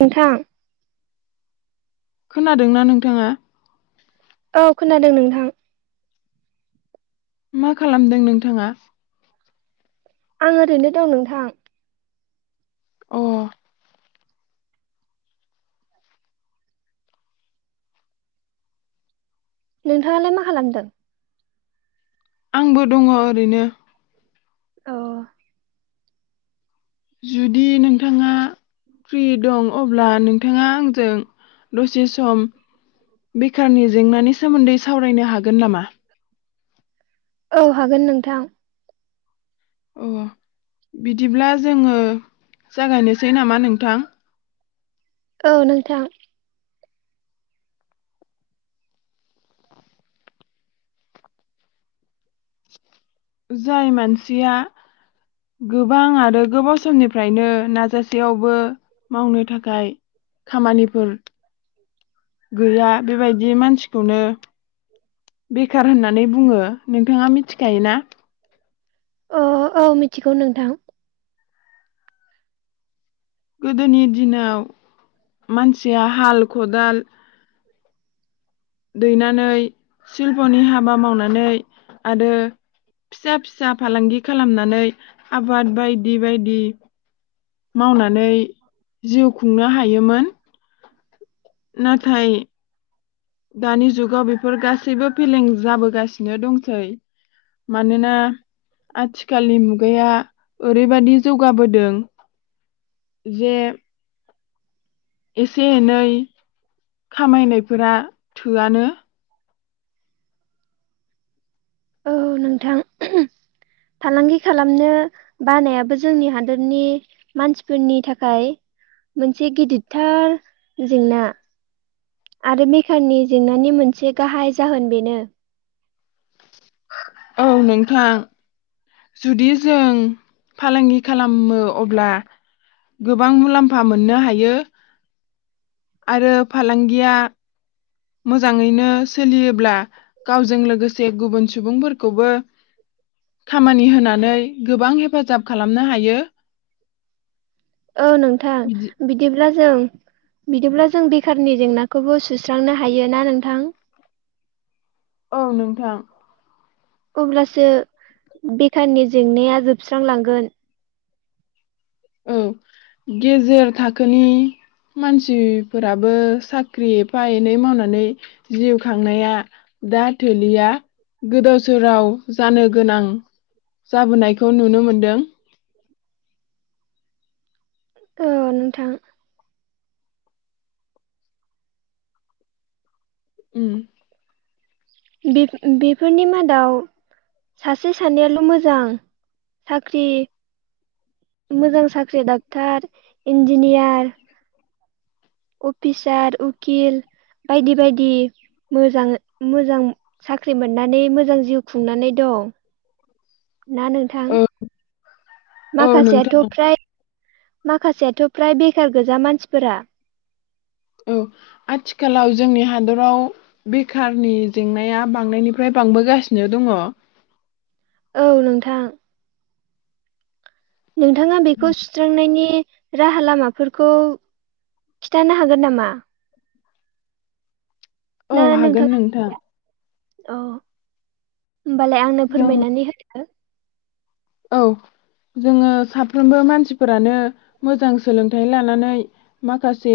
नोंथां खोनादोंना नोंथाङा? औ खोनादों नोंथां। मा खालामदों नोंथाङा? आं ओरैनो दं नोंथां। अ। नोंथाङालाय मा खालामदों? आंबो दङ ओरैनो। अ। जुद फ्रि दं अब्ला नोंथाङा आंजों दसे सम बेखारनि जेंनानि सोमोन्दै सावरायनो हागोन नामा? औ हागोन नोंथां। अ बिदिब्ला जोङो जागायनोसै नामा नोंथां। औ नोंथां। जाय मानसिया गोबां आरो गोबाव समनिफ्रायनो नाजासेयावबो मावनो थाखाय खामानिफोर गैया बेबायदि मानसिखौनो बेखार होननानै बुङो नोंथाङा मिथिखायोना ओ औ मिथिगौ नोंथां। गोदोनि दिनाव मानसिया हाल खदाल दैनानै सिलपनि हाबा मावनानै आरो फिसा फिसा फालांगि खालामनानै आबाद बायदि बायदि मावना नै जिउ खुंनो हायोमोन। नाथाय दानि जुगाव बेफोर गासैबो फेलें जाबोगासिनो दंसै मानोना आथिखालनि मुगाया ओरैबादि जौगाबोदों जे‌ एसे एनै खामायनायफोरा थोआनो। औ नोंथां फालांगि खालामनो बानायाबो जोंनि हादोरनि मानसिफोरनि थाखाय मोनसे गिदिरथार जेंना आरो मेकारनि जेंनानि मोनसे गाहाय जाहोन बेनो। औ नोंथां जुदि जों फालांगि खालामो अब्ला गोबां मुलाम्फा मोननो हायो आरो फालांगिया। मोजाङैनो सोलियोब्ला गावजों लोगोसे गुबुन सुबुंफोरखौबो खामानि होनानै गोबां हेफाजाब खालामनो हायो। औ नोंथां बिदि ब्लाजों बिदिब्ला जों बेखारनि जेंनाखौबो सुस्रांनो हायो ना नोंथां। औ नोंथां। अब्लासो बेखारनि जेंनाया जोबस्रांलांगोन। औ गेजेर थाखोनि मानसिफोराबो साख्रि एफा एनै मावनानै जिउ खांनाया दा थोलिया गोदाव सोराव जानो गोनां जाबोनायखौ नुनो मोनदों। औ नोंथां। उम बे बेफोरनि मादाव सासे सानैयाल' मोजां साख्रि मोजां साख्रि डक्टर इन्जिनियार। अफिसार उकिल बायदि बायदि मोजां मोजां साख्रि मोननानै मोजां जिउ खुंनानै दं। ना नोंथां औ औ माखासेयाथ' नोंथां फ्राय माखासेयाथ' फ्राय बेखार गोजा मानसिफोरा। औ आथिखालाव जोंनि हादराव बेखारनि जेंनाया बांनायनिफ्राय बांबोगासिनो दङ। औ नोंथां। नोंथाङा बेखौ सुस्रांनायनि राहा लामाफोरखौ खिथानो हागोन नामा? औ ना हागोन नोंथां औ। ओमबालाय आंनो जों फोरमायनानै होदो। औ जोङो साफ्रोमबो मानसिफोरानो मोजां सोलोंथाइ लानानै माखासे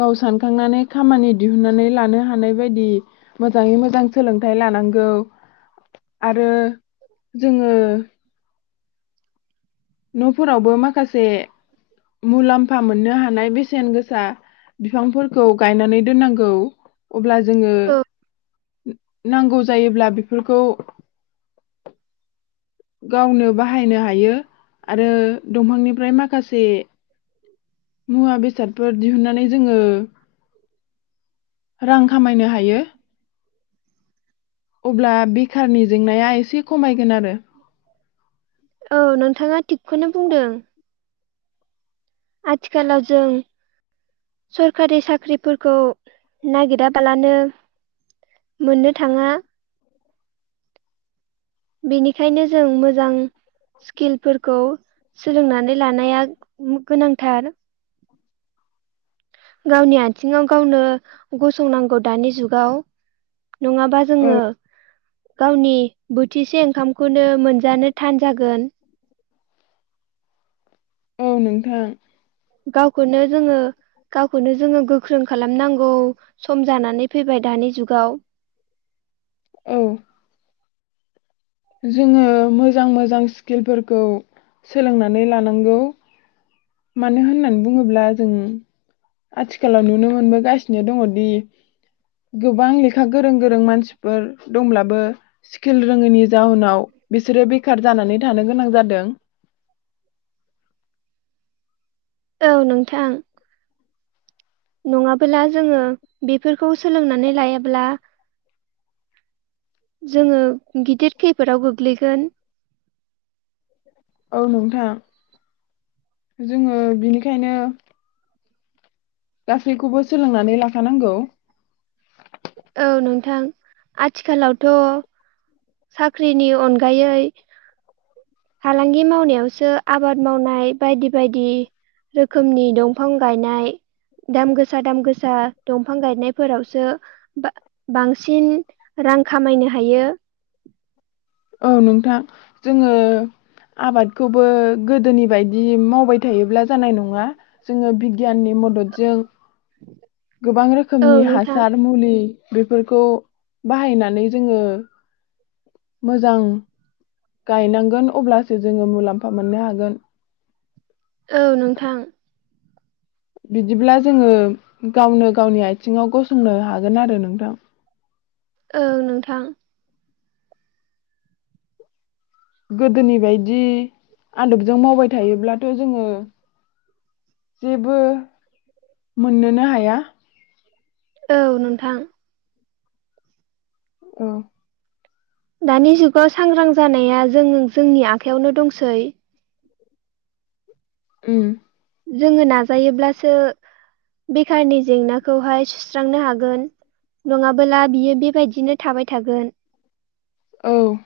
गाव सानखांनानै खामानि दिहुनन्नानै लानो हानाय बायदि मोजाङै मोजां सोलोंथाइ लानांगौ आरो जोङो न' फोरावबो माखासे जे मुलाम्फा मोननो हानाय बेसेन गोसा बिफांफोरखौ गायनानै दोननांगौ अब्ला जोङो औ नांगौ जायोब्ला बेफोरखौ। गावनो बाहायनो हायो आरो दंफांनिफ्राय माखासे मुवा बेसादफोर दिहुनन्नानै जोङो रां खामायनो हायो अब्ला बे खारनि जेंनाया एसे खमायगोन आरो । औ नोंथाङा थिगखौनो बुंदों । आथिखालाव जों सरखारि साख्रिफोरखौ नागिराबालानो मोननो थाङा । बेनिखायनो जों मोजां स्किलफोरखौ सोलोंनानै लानाया गोनांथार । गावनि आथिङाव गावनो गसंनांगौ दानि जुगाव नङाबा औ जोङो गावनि बोथिसे ओंखामखौनो मोनजानो थान जागोन । औ नोंथां । गावखौनो जोङो गावखौनो जोङो गोख्रों खालामनांगौ सम जानानै फैबाय दानि जुगाव ।। औ जोङो मोजां मोजां स्किलफोरखौ सोलोंनानै लानांगौ । मानो होननानै बुङोब्ला जों आथिखालाव नुनो मोनबोगासिनो दङदि गोबां लेखा गोरों गोरों मानसिफोर दंब्लाबो स्किल रोङैनि जाउनाव बिसोरो बेखार जानानै थानो गोनां जादों । औ नोंथां । नङाबोला जोङो बेफोरखौ सोलोंनानै लायाब्ला जोङो गिदिर खैफोदाव गोग्लैगोन । औ नोंथां जोङो बिनिखायनो गासैखौबो सोलोंनानै लाखानांगौ । औ नोंथां आथिखालावथ' साख्रिनि अनगायै फालांगि मावनायावसो आबाद मावनाय बायदि बायदि रोखोमनि दंफां गायनाय दाम गोसा दाम गोसा दंफां गायनायफोरावसो बा-बांसिन रां खामायनो हायो । औ नोंथां जोङो आबादखौबो गोदोनि बायदि मावबाय थायोब्ला जानाय नङा जोङो बिगियाननि मददजों गोबां औ रोखोमनि नोंथां हासार मुलि बेफोरखौ बाहायनानै जोङो मोजां गायनांगोन अब्लासो जोङो मुलाम्फा मोननो हागोन । औ नोंथां बिदिब्ला जोङो गावनो गावनि आथिङाव गसंनो हागोन आरो नोंथां । ओ नोंथां गोदोनि बदि आदबजों मावबाय थायोब्लाथ' जोङो जेबो मोननोनो हाया । औ नोंथां औ दानि जुगाव सांग्रां जानाया जों जोंनि आखायावनो दंसै । उम जोङो नाजायोब्लासो बेखारनि जेंनाखौहाय सुस्रांनो हागोन नङाबोला बियो बेबायदिनो थाबाय थागोन । औ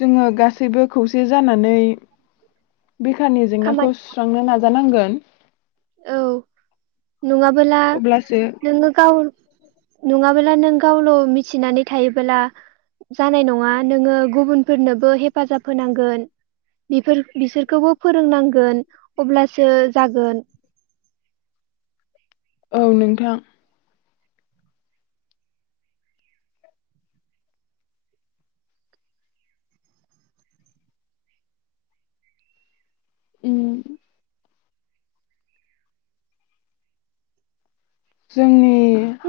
जोङो गासैबो खौसे जानानै बेखारनि जेंनाखौ खामानि सुस्रांनो नाजानांगोन । औ नङाबोला अब्लासो नोङो गाव नङाबोला नों गावल' मिथिनानै थायोबोला जानाय नङा नोङो गुबुनफोरनोबो हेफाजाब होनांगोन बेफोर-बिसोरखौबो फोरोंनांगोन अब्लासो जागोन औ नोंथां उम जोंनि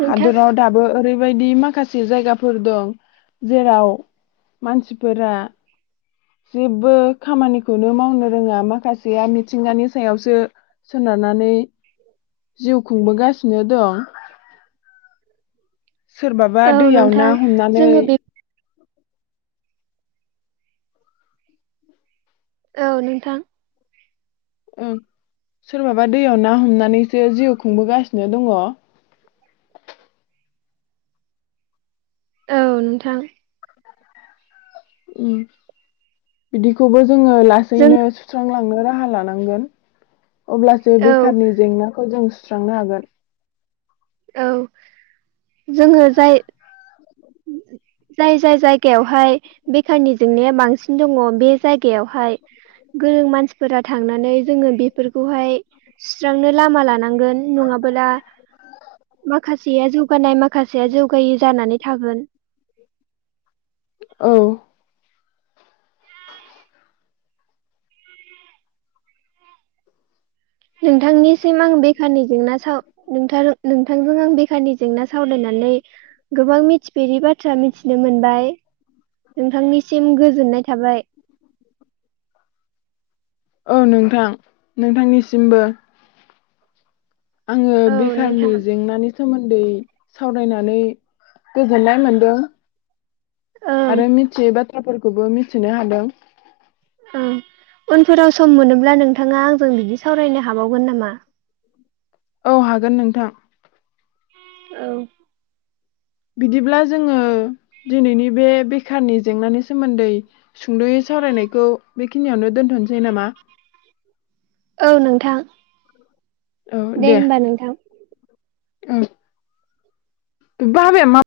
नोंथां हादराव दाबो ओरै बेबायदि माखासे जायगाफोर दं जेराव मानसिफोरा जेबो खामानिखौनो मावनो रोङा माखासेया मिथिंगानि सायावसो सोनारनानै जिउ खुंबो गासि नो दं। सोरबाबा औ दैयाव ना नोंथां हमनानै जोङो बे औ नोंथां। ओं सोरबाबा दैयाव ना हमनानैसो जिउ खुंबोगासिनो दङ। औ नोंथां। उम बिदिखौबो जोङो जों लासैनो सुस्रां लांनो राहा लानांगोन। अब्लासो औ बेखारनि जेंनाखौ जों सु स्रांनो हागोन। औ जोङो जाय जाय जाय-जायगायावहाय बेखारनि जेंनाया बां सिन दङ बे जाय गायावहाय गोरों मानसिफोरा थांनानै जोङो बेफोरखौहाय सुस्रांनो लामा लानांगोन नङाबोला माखासेया जौगानाय माखासेया जौगायै जानानै‌ थागोन औ नोंथांनिसिम आं बेखारनि जेंना साव नोंथांजों आं बेखारनि जेंना सावरायनानै गोबां मिथिफेरि बाथ्रा मिथिनो मोनबाय नोंथांनिसिम गोजोननाय थाबाय। औ नोंथां नोंथांनिसिमबो। आङो औ बेखारनि नोंथां जेंनानि सोमोन दै सावरायनानै गोजोननाय मोनदों ओं आरो मिथियै बाथ थ्राफोरखौबो मिथिनो हादों। उनफोराव सम मोनोब्ला नोंथाङा आंजों बिदि सावरायनो हाबावगोन नामा? औ हागोन नोंथां। औ बिदिब्ला जोङो दिनैनि बे बेखारनि जेंनानि सोमोन्दै सुंदयै सावरायनायखौ बे खिनियावनो दोनथनोसै नामा? औ नोंथां। दे होमबा नोंथां। उम बाबाया मा‌